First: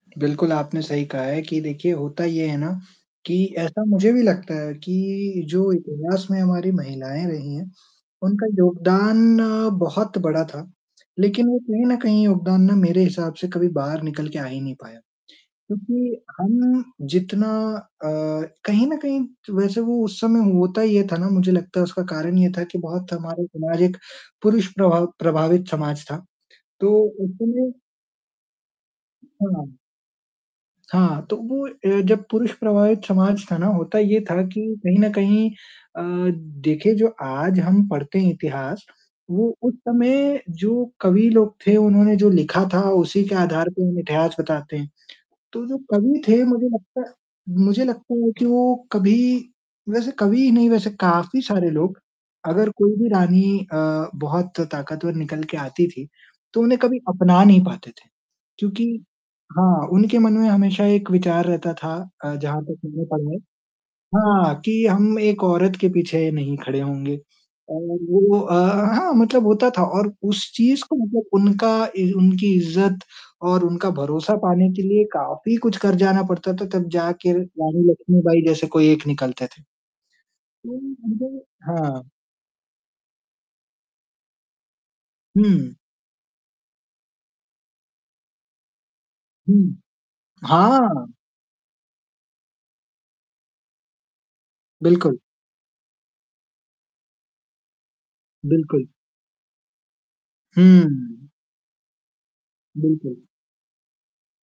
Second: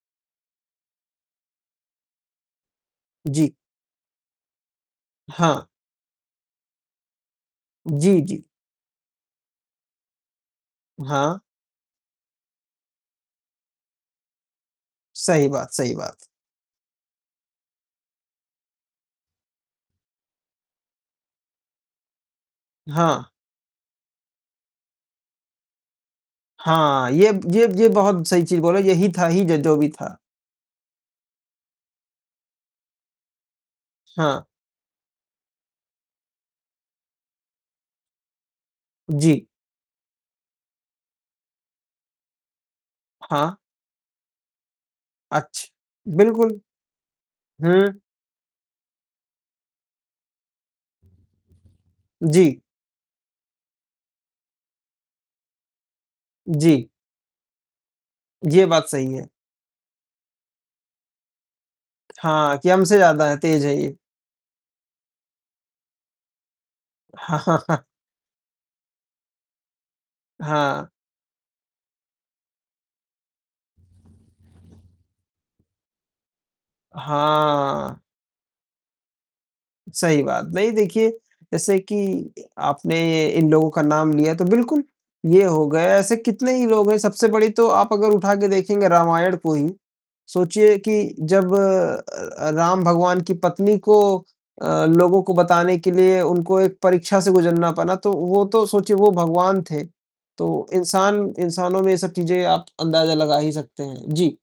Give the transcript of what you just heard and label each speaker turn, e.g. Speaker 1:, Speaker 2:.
Speaker 1: बिल्कुल आपने सही कहा है कि देखिए होता ये है ना, कि
Speaker 2: जी।
Speaker 1: ऐसा मुझे भी लगता है कि
Speaker 2: हाँ।
Speaker 1: जो इतिहास में हमारी महिलाएँ रही हैं,
Speaker 2: जी, जी।
Speaker 1: उनका योगदान अ, बहुत बड़ा था,
Speaker 2: हाँ।
Speaker 1: लेकिन वो कहीं न कहीं योगदान ना मेरे हिसाब से कभी बाहर निकल के आ ही नहीं पाया।
Speaker 2: सही बात, सही बात।
Speaker 1: क्योंकि हम जितना अ, कहीं न कहीं तो वैसे वो उस समय होता ये था ना मुझे लगता है उसका कारण ये था कि बहुत
Speaker 2: हाँ।
Speaker 1: हमारे समाज एक पुरुष प्रभाव प्रभावित समाज था। तो
Speaker 2: हाँ, ये ब ये
Speaker 1: उसमें
Speaker 2: ये बहुत सही चीज बोले, यही था ही
Speaker 1: हाँ,
Speaker 2: ज
Speaker 1: हाँ।
Speaker 2: जो भी था।
Speaker 1: हाँ, तो वो ए जब पुरुष प्रभावित समाज था ना होता ये था
Speaker 2: हाँ।
Speaker 1: कि कहीं न कहीं अ, देखिए जो आज हम पढ़ते हैं इतिहास,
Speaker 2: जी।
Speaker 1: वो उस समय जो कवि लोग थे उन्होंने जो लिखा था उसी के
Speaker 2: हाँ।
Speaker 1: आधार पे हम इतिहास बताते हैं। तो
Speaker 2: अच्छ
Speaker 1: जो कवि थे
Speaker 2: बिल्कुल।
Speaker 1: मुझे लगता है
Speaker 2: हुँ।
Speaker 1: मुझे लगता है वो कि वो कभी वैसे कवि नहीं वैसे काफ़ी सारे लोग
Speaker 2: जी।
Speaker 1: अगर कोई भी रानी अ, बहुत ताक़तवर निकल के आती थी, तो उन्हें
Speaker 2: जी।
Speaker 1: कभी अपना नहीं पाते थे।
Speaker 2: ये
Speaker 1: क्योंकि
Speaker 2: बात सही है।
Speaker 1: हाँ उनके मन में हमेशा एक विचार रहता था अ,
Speaker 2: हाँ,
Speaker 1: जहाँ
Speaker 2: कि
Speaker 1: तक
Speaker 2: हमसे
Speaker 1: मैंने
Speaker 2: ज़्यादा
Speaker 1: पढ़ा
Speaker 2: हैं,
Speaker 1: है
Speaker 2: तेज है ये।
Speaker 1: हाँ कि हम एक औरत के पीछे नहीं खड़े होंगे और वो अ, हाँ मतलब होता था और उस चीज़
Speaker 2: हाँ।
Speaker 1: को मतलब उनका इ उनकी इज़्ज़त और उनका भरोसा पाने के लिए काफ़ी कुछ कर जाना पड़ता था। तब जाके र रानी
Speaker 2: हाँ।
Speaker 1: लक्ष्मीबाई जैसे कोई एक निकलते थे।
Speaker 2: सही बात। नहीं
Speaker 1: तो
Speaker 2: देखिए,
Speaker 1: मुझे
Speaker 2: जैसे कि
Speaker 1: हाँ।
Speaker 2: इ आपने ये इन लोगों का नाम लिया, तो बिल्कुल, ये हो
Speaker 1: हुँ।
Speaker 2: गए, ऐसे कितने ही लोग हैं, सबसे बड़ी तो आप अगर उठा के देखेंगे रामायण को ही।
Speaker 1: हुँ।
Speaker 2: सोचिए कि
Speaker 1: हाँ।
Speaker 2: जब अ अ, राम भगवान की पत्नी को अ,
Speaker 1: बिल्कुल।
Speaker 2: लोगों को बताने के लिए उनको एक परीक्षा से गुज़रना पड़ा तो, वो तो
Speaker 1: बिल्कुल।
Speaker 2: सोचिए वो भगवान थे। तो इंसान
Speaker 1: हुँ।
Speaker 2: इंसानों में ये सब चीज़ें आप अंदाज़ा
Speaker 1: बिल्कुल।
Speaker 2: लगा ही सकते हैं। जी।